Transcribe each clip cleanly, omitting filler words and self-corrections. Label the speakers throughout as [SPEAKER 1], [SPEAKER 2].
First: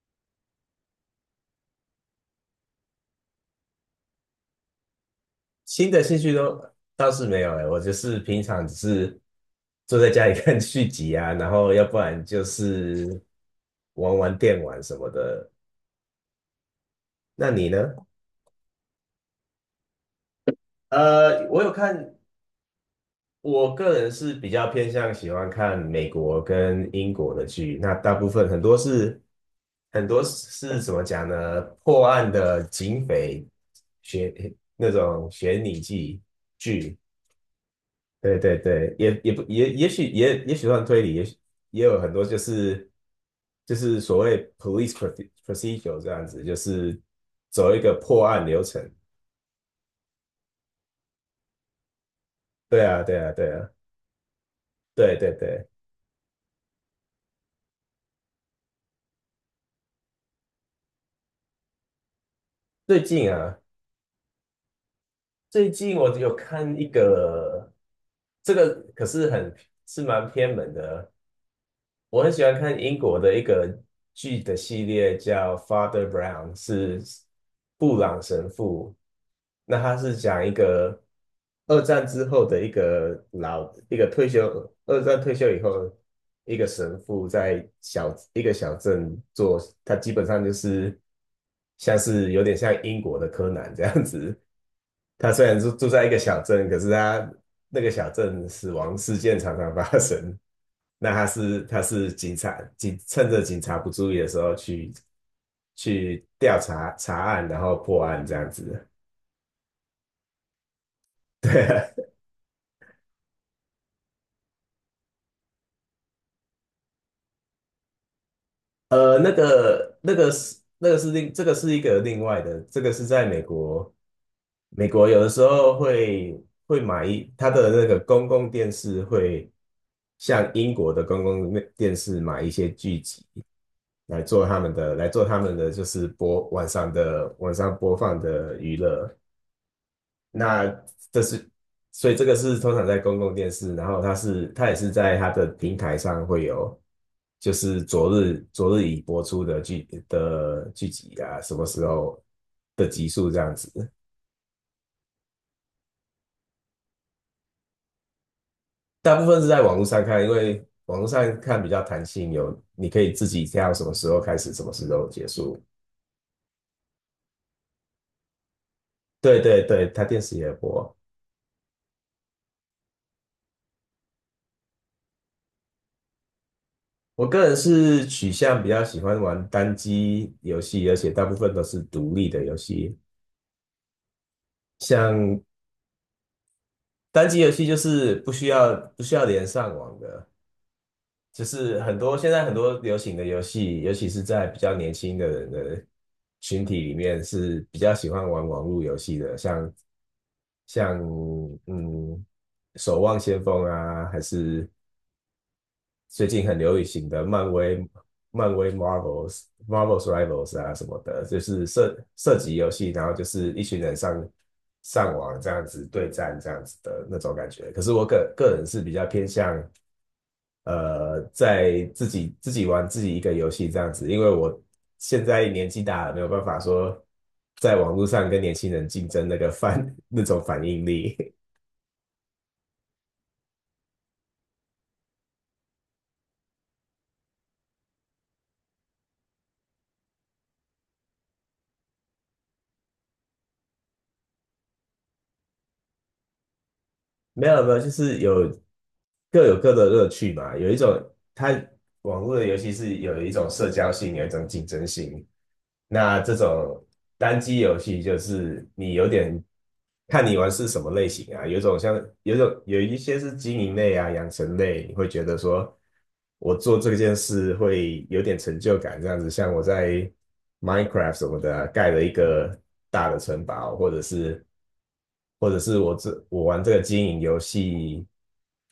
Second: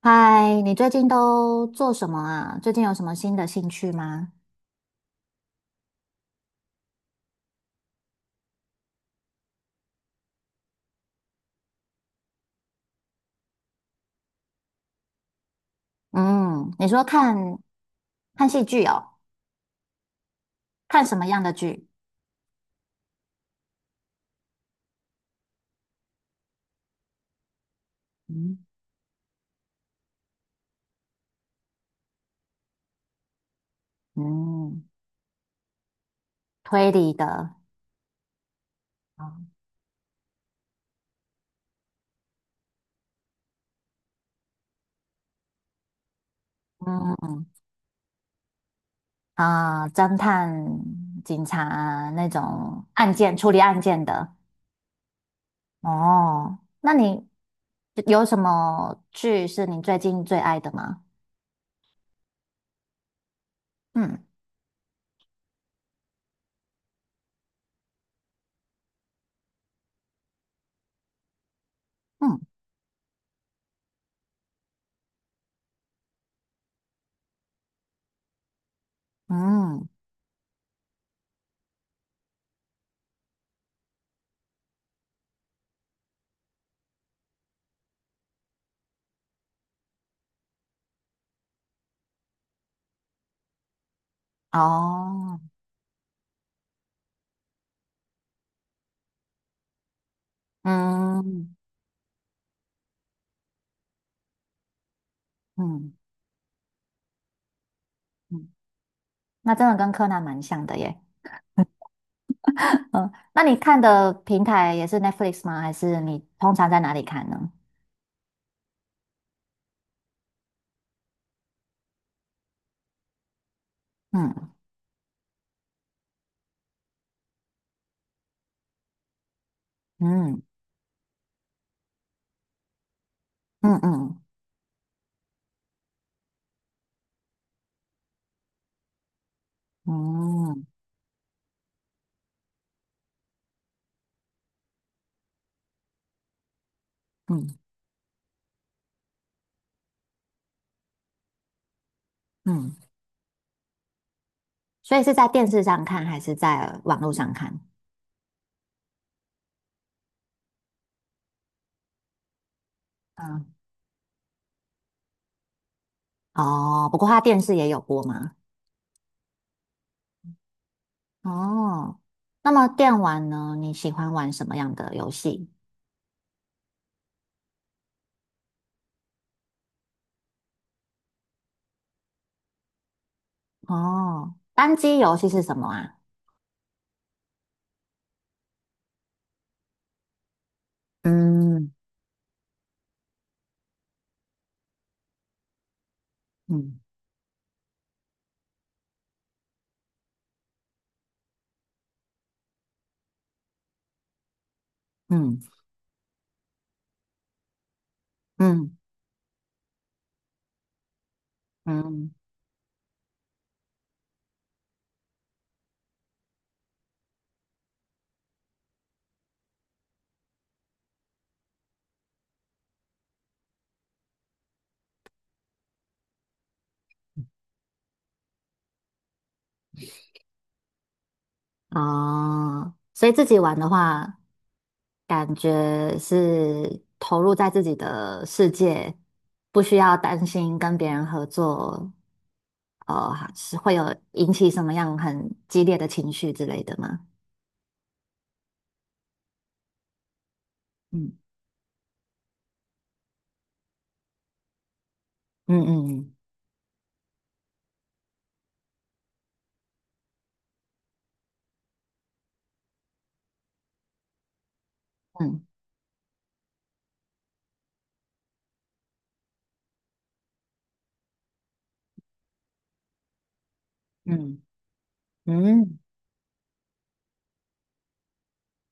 [SPEAKER 1] 嗨，你最近都做什么啊？最近有什么新的兴趣吗？
[SPEAKER 2] 新的兴趣都倒是没有哎，我就是平常只是坐在家里看续集啊，然后要不然就是玩玩电玩什么的。
[SPEAKER 1] 嗯，你说
[SPEAKER 2] 那
[SPEAKER 1] 看
[SPEAKER 2] 你呢？
[SPEAKER 1] 看戏剧哦，看什么样的
[SPEAKER 2] 我有
[SPEAKER 1] 剧？
[SPEAKER 2] 看，我个人是比较偏向喜欢看美国跟英国的剧，那大部分
[SPEAKER 1] 嗯，
[SPEAKER 2] 很多是怎么讲呢？破案的警匪悬
[SPEAKER 1] 嗯，
[SPEAKER 2] 那种悬疑剧
[SPEAKER 1] 推
[SPEAKER 2] 剧，
[SPEAKER 1] 理的，
[SPEAKER 2] 对对对，也也不
[SPEAKER 1] 嗯
[SPEAKER 2] 也也许也也许算推理，也许也有很多就是所谓 police procedure 这样子，就是
[SPEAKER 1] 嗯
[SPEAKER 2] 走一个破案流程。
[SPEAKER 1] 啊，侦探、警察啊那种
[SPEAKER 2] 对啊，
[SPEAKER 1] 案
[SPEAKER 2] 对啊，
[SPEAKER 1] 件处
[SPEAKER 2] 对
[SPEAKER 1] 理
[SPEAKER 2] 啊，
[SPEAKER 1] 案件的。
[SPEAKER 2] 对对对。
[SPEAKER 1] 哦，那你有什么剧是你最近最爱的吗？
[SPEAKER 2] 最近啊，
[SPEAKER 1] 嗯
[SPEAKER 2] 最近我有看一个，这个可是是蛮偏门的，我很
[SPEAKER 1] 嗯
[SPEAKER 2] 喜欢看英国的一个剧的系列，叫《Father Brown》，是布朗神父。那
[SPEAKER 1] 嗯，
[SPEAKER 2] 他是讲一个二战之后的一个老一个退休，二战退休以后，一个神父在一个小镇做，他基本上就是。像是有点像英国的柯南这样子。他
[SPEAKER 1] 哦，
[SPEAKER 2] 虽然住在一个小镇，可是他那个小镇死亡事件常常发生。那他
[SPEAKER 1] 嗯
[SPEAKER 2] 是他是警察，趁着警察不注意的时候去
[SPEAKER 1] 嗯。
[SPEAKER 2] 去查案，然后破案这样
[SPEAKER 1] 嗯
[SPEAKER 2] 子。
[SPEAKER 1] 那真的跟柯南蛮像的耶。
[SPEAKER 2] 对啊，
[SPEAKER 1] 嗯，那你看的平台也是 Netflix 吗？还是你通常在哪里看呢？
[SPEAKER 2] 那个那个是那个是另这个是一个另外的，这个是在美国。
[SPEAKER 1] 嗯
[SPEAKER 2] 美国有的时候会它的那个公共电视会
[SPEAKER 1] 嗯
[SPEAKER 2] 像英国的公共电视买一些剧集
[SPEAKER 1] 嗯嗯
[SPEAKER 2] 来做他们的就是播晚上的晚上播放的娱乐。
[SPEAKER 1] 嗯
[SPEAKER 2] 那这是，所以这个是通常在公共电视，然后它也是在它的平台上会有，
[SPEAKER 1] 嗯
[SPEAKER 2] 就是昨日已播出的剧集啊，什么时候
[SPEAKER 1] 嗯，
[SPEAKER 2] 的集数这样子。
[SPEAKER 1] 所以是在电视上看还是在网络上看？
[SPEAKER 2] 大部分是在网络上看，因为网络上看比较弹性，你可以自己
[SPEAKER 1] 嗯，
[SPEAKER 2] 挑什么时候开始，什么时候结束。
[SPEAKER 1] 哦，不过它电视也有播吗？
[SPEAKER 2] 对对对，它电视也播。
[SPEAKER 1] 哦，那么电玩呢？你喜欢玩什么样的游戏？
[SPEAKER 2] 我个人是取向比较喜欢玩单机游戏，而且大部分都是独立的游戏。
[SPEAKER 1] 哦，单机游戏是
[SPEAKER 2] 像
[SPEAKER 1] 什么啊？
[SPEAKER 2] 单机游戏就是不需要连上网的，就
[SPEAKER 1] 嗯
[SPEAKER 2] 是现在很多流行的游戏，尤其是在比较年轻的人的群体
[SPEAKER 1] 嗯
[SPEAKER 2] 里面是比较喜欢玩网络游戏的，像嗯《守望先锋》啊，还是
[SPEAKER 1] 嗯
[SPEAKER 2] 最近很流行的漫威、漫威
[SPEAKER 1] 嗯
[SPEAKER 2] Marvels、Marvels Rivals 啊什么的，就是
[SPEAKER 1] 嗯，
[SPEAKER 2] 涉及游戏，然后就是一群人上网这样子对战这样子的那种感觉。可是我个人是比较偏向在自己玩自己一个游戏这样子，因为我现在年纪大了，没有办法说在网络上跟年轻人竞争那个反 那种反应力。
[SPEAKER 1] 哦，所以自己玩的话，感觉是投入在自己的世界，不需要担心跟别人合作，是会有引起什么样很激烈的情绪之类的吗？
[SPEAKER 2] 没有没有，就是各有各的乐趣嘛。有一种，
[SPEAKER 1] 嗯
[SPEAKER 2] 它网络的游戏是有一种社交性，有一种竞争性。
[SPEAKER 1] 嗯嗯
[SPEAKER 2] 那这种单机游戏就是你有点看你玩是什么类型啊，有一种像有一种有一些是经营类啊、养成类，你会觉得
[SPEAKER 1] 嗯
[SPEAKER 2] 说我做这件事会有点成就感，这样子。像我在 Minecraft 什么的啊盖了一个大的城堡，或者
[SPEAKER 1] 嗯
[SPEAKER 2] 是或者是
[SPEAKER 1] 嗯
[SPEAKER 2] 我玩这个经营游戏，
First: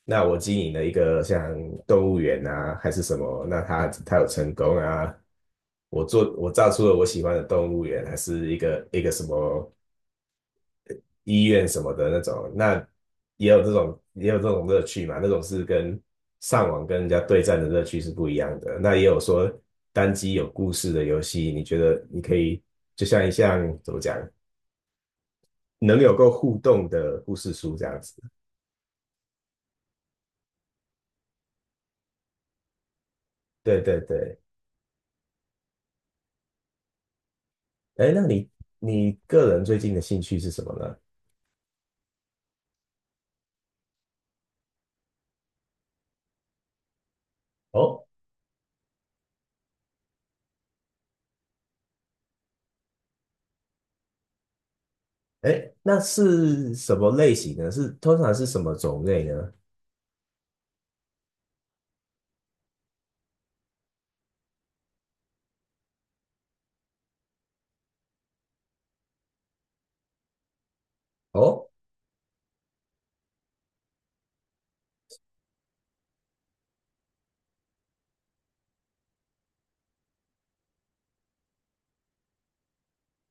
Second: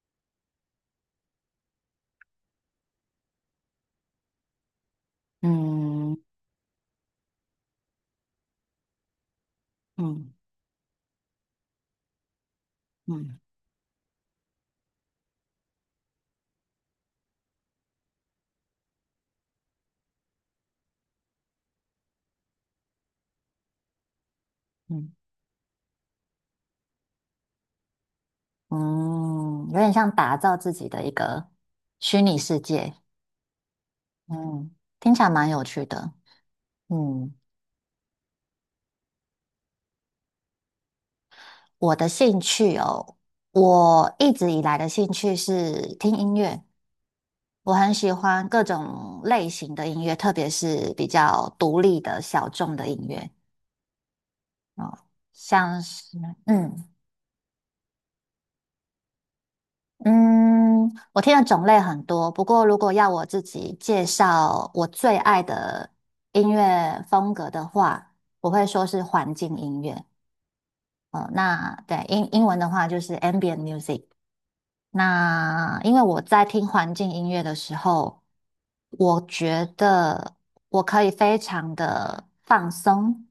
[SPEAKER 2] 那我经营了一个像动物园啊，还是什么，那它有成功啊，
[SPEAKER 1] 嗯
[SPEAKER 2] 我造出了我喜欢的动物园，还是一个什么
[SPEAKER 1] 嗯
[SPEAKER 2] 医院什么的那种，那也有这种乐趣嘛，那种是跟上网跟人家对战的乐趣是不一样的。那也有说单机有故事的游戏，你觉得你可以就像一项怎么讲，
[SPEAKER 1] 嗯
[SPEAKER 2] 能够互动的故事书这样子。
[SPEAKER 1] 嗯，有点像打造自己的一个虚拟世界，
[SPEAKER 2] 对对对，
[SPEAKER 1] 嗯，听起来蛮有趣的，嗯，
[SPEAKER 2] 哎，那你个人最近的兴趣是什么呢？
[SPEAKER 1] 我的兴趣哦。我一直以来的兴趣是听音乐，我很
[SPEAKER 2] 哦，
[SPEAKER 1] 喜欢各种类型的音乐，特别是比较独立的小众的音乐哦，
[SPEAKER 2] 哎，
[SPEAKER 1] 像
[SPEAKER 2] 那
[SPEAKER 1] 是
[SPEAKER 2] 是
[SPEAKER 1] 嗯
[SPEAKER 2] 什么类型呢？是通常是什么种类呢？
[SPEAKER 1] 嗯，我听的种类很多。不过，如果要我自己介绍我最爱的音乐风格的话，我会说是环境音乐。哦，
[SPEAKER 2] 哦
[SPEAKER 1] 那对英文的话就是 ambient music。那因为我在听环境音乐的时候，我觉得我可以非常的放松，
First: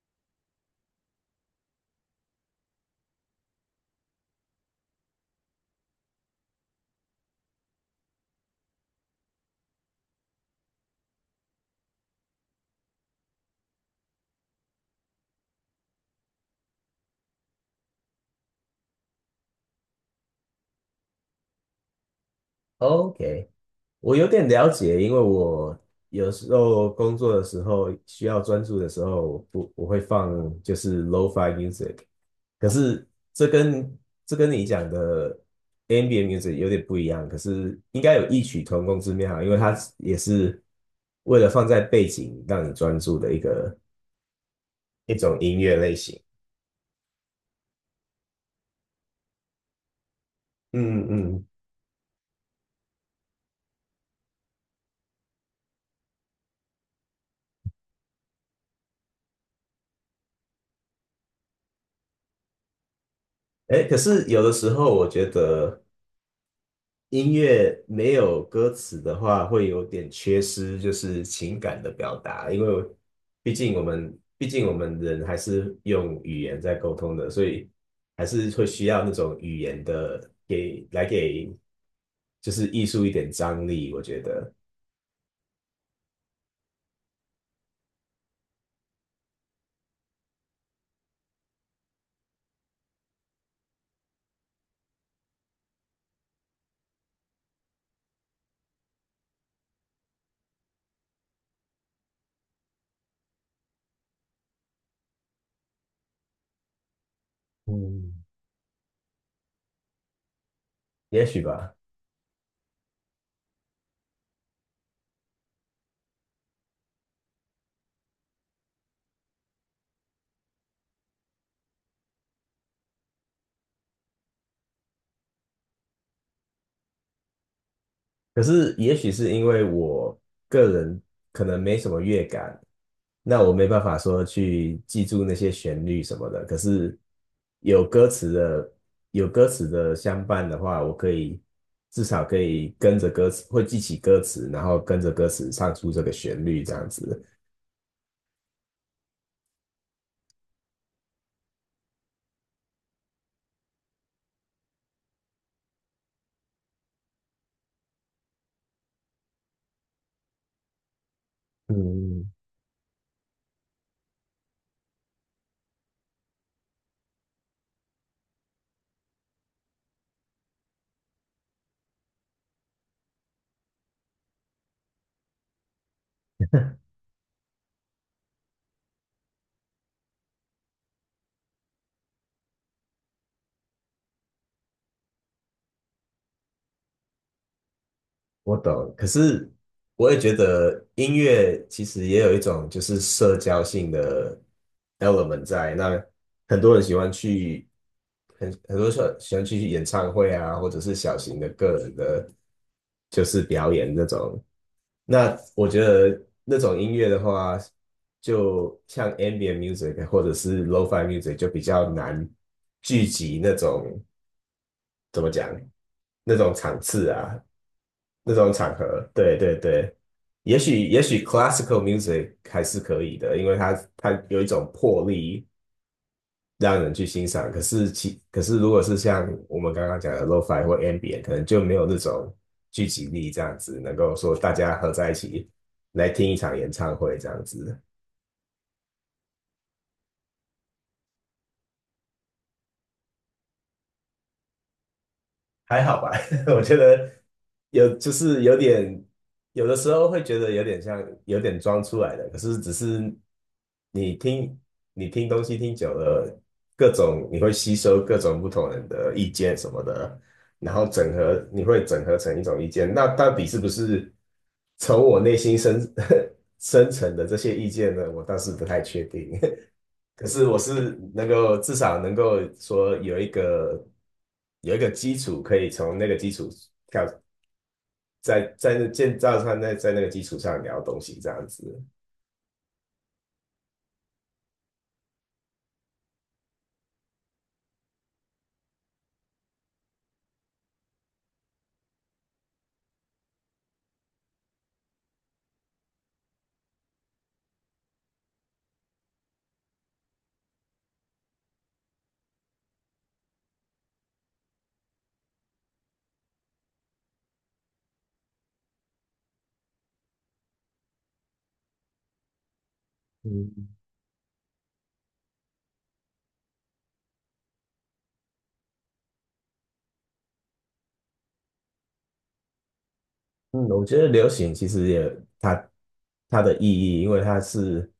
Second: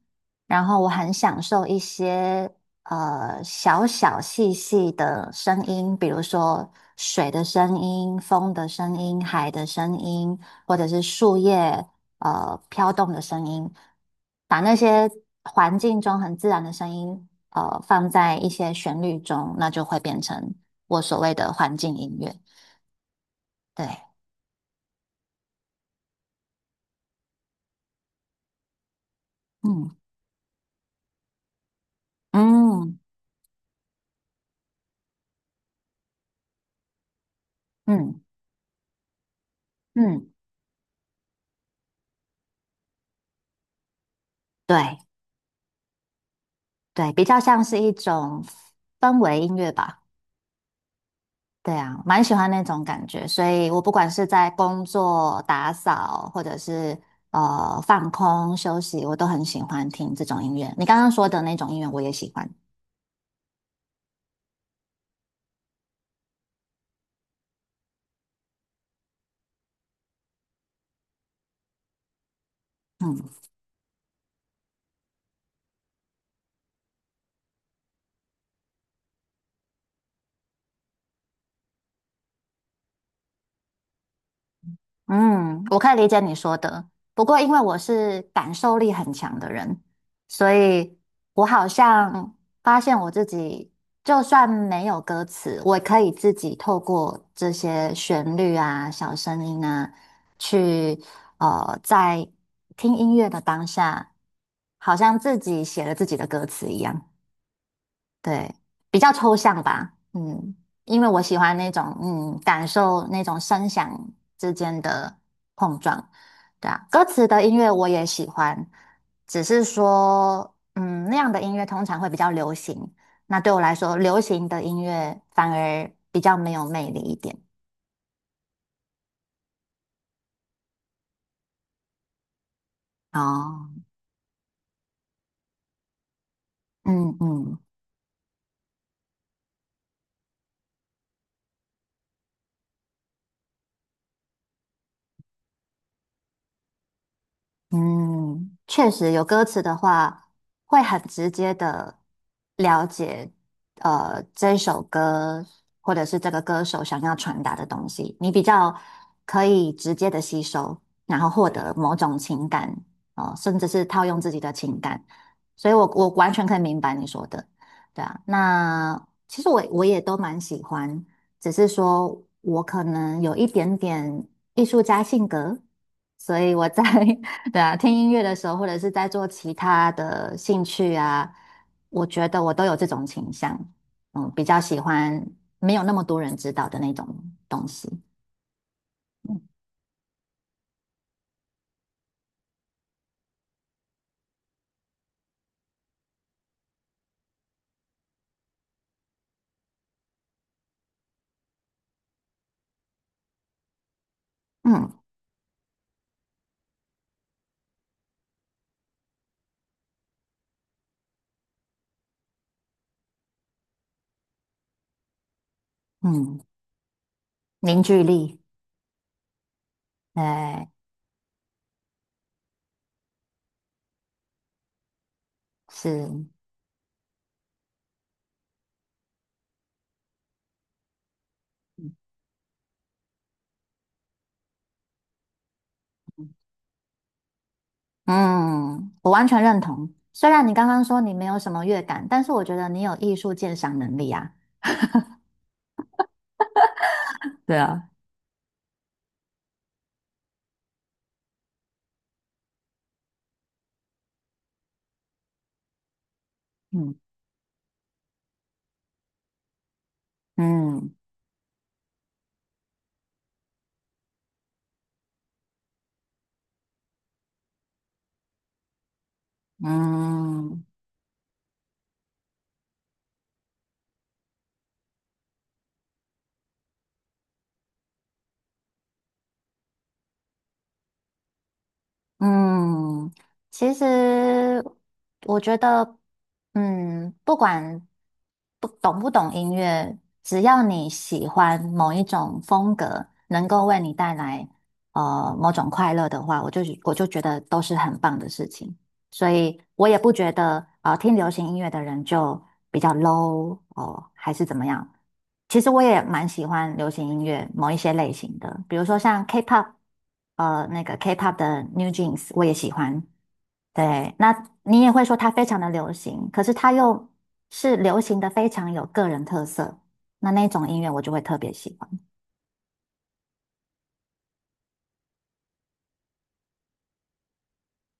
[SPEAKER 1] 然后我很享受一些小小细细的声音，比如说水的声音、风的声音、海的声音，或者是树叶飘动的声音，把那些环境中很自然的声音放在一些旋律中，那就会变成。我所谓的环境音乐。
[SPEAKER 2] ，OK，
[SPEAKER 1] 对，
[SPEAKER 2] 我有点了解，因为我有时候工作的时候需要专注的时候，我不我
[SPEAKER 1] 嗯
[SPEAKER 2] 会放就是 lo-fi music，可
[SPEAKER 1] 嗯
[SPEAKER 2] 是这跟这跟你讲的 ambient music 有点不一样，可是应该
[SPEAKER 1] 嗯
[SPEAKER 2] 有异曲同工之妙，因为它也
[SPEAKER 1] 嗯，
[SPEAKER 2] 是为了放在背景让你专注的一个
[SPEAKER 1] 对
[SPEAKER 2] 一种音乐类型。
[SPEAKER 1] 对，比较像是一种氛围音乐吧。
[SPEAKER 2] 嗯嗯，
[SPEAKER 1] 对啊，蛮喜欢那种感觉，所以我不管是在工作、打扫，或者是放空休息，我都很喜欢听这种音乐。你刚刚说的那种音乐，我也喜欢。
[SPEAKER 2] 哎，可是有的时候我觉得音乐没有歌词的话，会有点缺失，就是情感的表达。因为
[SPEAKER 1] 嗯。
[SPEAKER 2] 毕竟我们人还是用语言在沟通的，所以还是会需要那种语言的给来给，就是艺术一点张力。我觉得，
[SPEAKER 1] 嗯，我可以理解你说的。不过，因为我是感受力很强的人，所以我好像发现我自己，就算没有歌词，我也可以自己透过这些旋律啊、小声音啊，去在听音乐的当下，好像自己写了自己的歌词一样。
[SPEAKER 2] 嗯，
[SPEAKER 1] 对，比较抽象吧，嗯，因为我
[SPEAKER 2] 也
[SPEAKER 1] 喜
[SPEAKER 2] 许
[SPEAKER 1] 欢那
[SPEAKER 2] 吧。
[SPEAKER 1] 种，嗯，感受那种声响之间的碰撞，对啊，歌词的音乐我也喜欢，只是说，嗯，那样的音乐通常会比较流行，那对我来说，流行的音乐反而比较没有魅力一点。
[SPEAKER 2] 可是也许是因为我个人可能没什么乐感，那我没
[SPEAKER 1] 哦，
[SPEAKER 2] 办法说去记住那些旋律什么的。可是
[SPEAKER 1] 嗯嗯。
[SPEAKER 2] 有歌词的有歌词的相伴的话，我可以至少可以跟着歌词，会记起歌词，然后跟着歌词唱出这个旋律这样子。
[SPEAKER 1] 嗯，确实有歌词的话，会很直接的了解，这首歌或者是这个歌手想要传达的东西，你比较可以直接的吸收，然后获得某种
[SPEAKER 2] 嗯，
[SPEAKER 1] 情感，哦、甚至是套用自己的情感，所以我完全可以明白你说的，对啊，那其实我也都蛮喜欢，只是说我可能有一点点艺术家性格。所以我在 对啊，听音乐的时候，或者是在做其他的兴趣啊，我觉得我都有这种倾向，嗯，比较喜欢没有那么多人知道的那种东西，
[SPEAKER 2] 我懂，可是我也觉得音乐其实也有一种就是社交性的 element 在。那很多人喜欢去，很多人喜欢去演唱会啊，或者是小型的个人的，就是表演那种。
[SPEAKER 1] 嗯
[SPEAKER 2] 那我觉得那种音乐的话，就像 ambient music 或者是 lo-fi music 就比较难聚集怎么讲那
[SPEAKER 1] 嗯，
[SPEAKER 2] 种场次啊。
[SPEAKER 1] 凝聚
[SPEAKER 2] 那
[SPEAKER 1] 力，
[SPEAKER 2] 种场合，对对对，也
[SPEAKER 1] 对，
[SPEAKER 2] 许也许 classical music 还是可以的，因为它有一种魄力
[SPEAKER 1] 是，
[SPEAKER 2] 让人去欣赏。可是如果是像我们刚刚讲的 lo-fi 或 ambient，可能就没有那种聚集力这样子，能够说大家合在一起来听一场演唱会这样子。
[SPEAKER 1] 嗯，我完全认同。虽然你刚刚说你没有什么乐感，但是我觉得你有艺术鉴赏能力啊。
[SPEAKER 2] 还好吧，我觉得
[SPEAKER 1] 对啊，
[SPEAKER 2] 就是有点，有的时候会觉得有点装出来的，可是只是你听你听东西听久了，
[SPEAKER 1] 嗯
[SPEAKER 2] 你会吸收各种不同人的意见什么的，然后
[SPEAKER 1] 嗯
[SPEAKER 2] 你会整合成一种意见，那到底是不是从我内心深 深层的这些意见呢？我倒是不太确定。可是我
[SPEAKER 1] 嗯。
[SPEAKER 2] 是能够至少能够说有一个基础，可以从那个基础跳，在建造上，在那个基础上聊东西这样子。
[SPEAKER 1] 嗯，其实我觉得，嗯，不管不懂音乐，只要你喜欢某一种风格，能够为你带来某种快乐的话，我就觉得都是很棒的事情。所以我也不觉得听流行音乐的人就比较 low 哦，还是怎么样。其实我也蛮喜欢流行音乐某一些类型的，比如说像 K-pop，那个 K-pop 的 New Jeans 我也喜欢。
[SPEAKER 2] 嗯，
[SPEAKER 1] 对，那你也会说它非常的流行，可是它又是流行的非常有个人特色，那那种音乐我就会特别喜欢。
[SPEAKER 2] 嗯，我觉得流行其实也它它的意义，因为它是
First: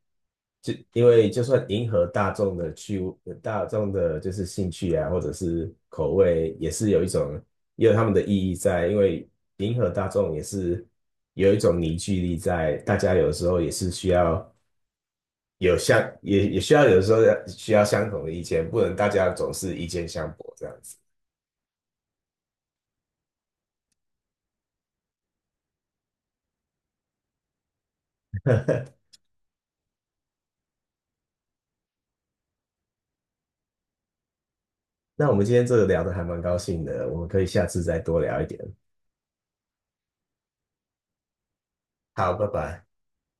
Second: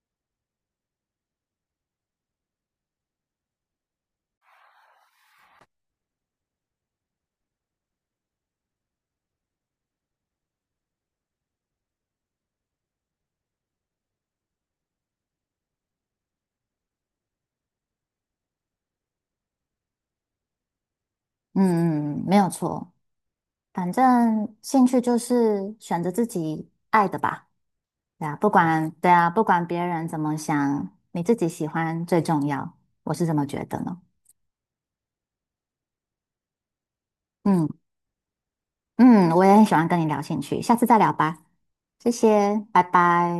[SPEAKER 2] 就因为就算迎合大众的趣味，大众的就是兴趣啊，或者是口味，也是有一种也有他们的意义在，因为迎合大众也是有一种凝聚力在，大家有的时候也是需要有相也也需要有的时候要需要相同的意见，不能大家总是意见相悖这样子。
[SPEAKER 1] 嗯嗯，嗯没有错。反正兴趣就是选择自己爱的吧，对啊，不管，对啊，不管别人怎么想，你自己喜欢最重要，我是这么觉得呢。
[SPEAKER 2] 那我们今天聊得还蛮高兴的，我们可以下
[SPEAKER 1] 嗯
[SPEAKER 2] 次再多聊一点。
[SPEAKER 1] 嗯，我也很喜欢跟你聊兴趣，下次再聊吧，谢
[SPEAKER 2] 好，拜
[SPEAKER 1] 谢，拜
[SPEAKER 2] 拜。
[SPEAKER 1] 拜。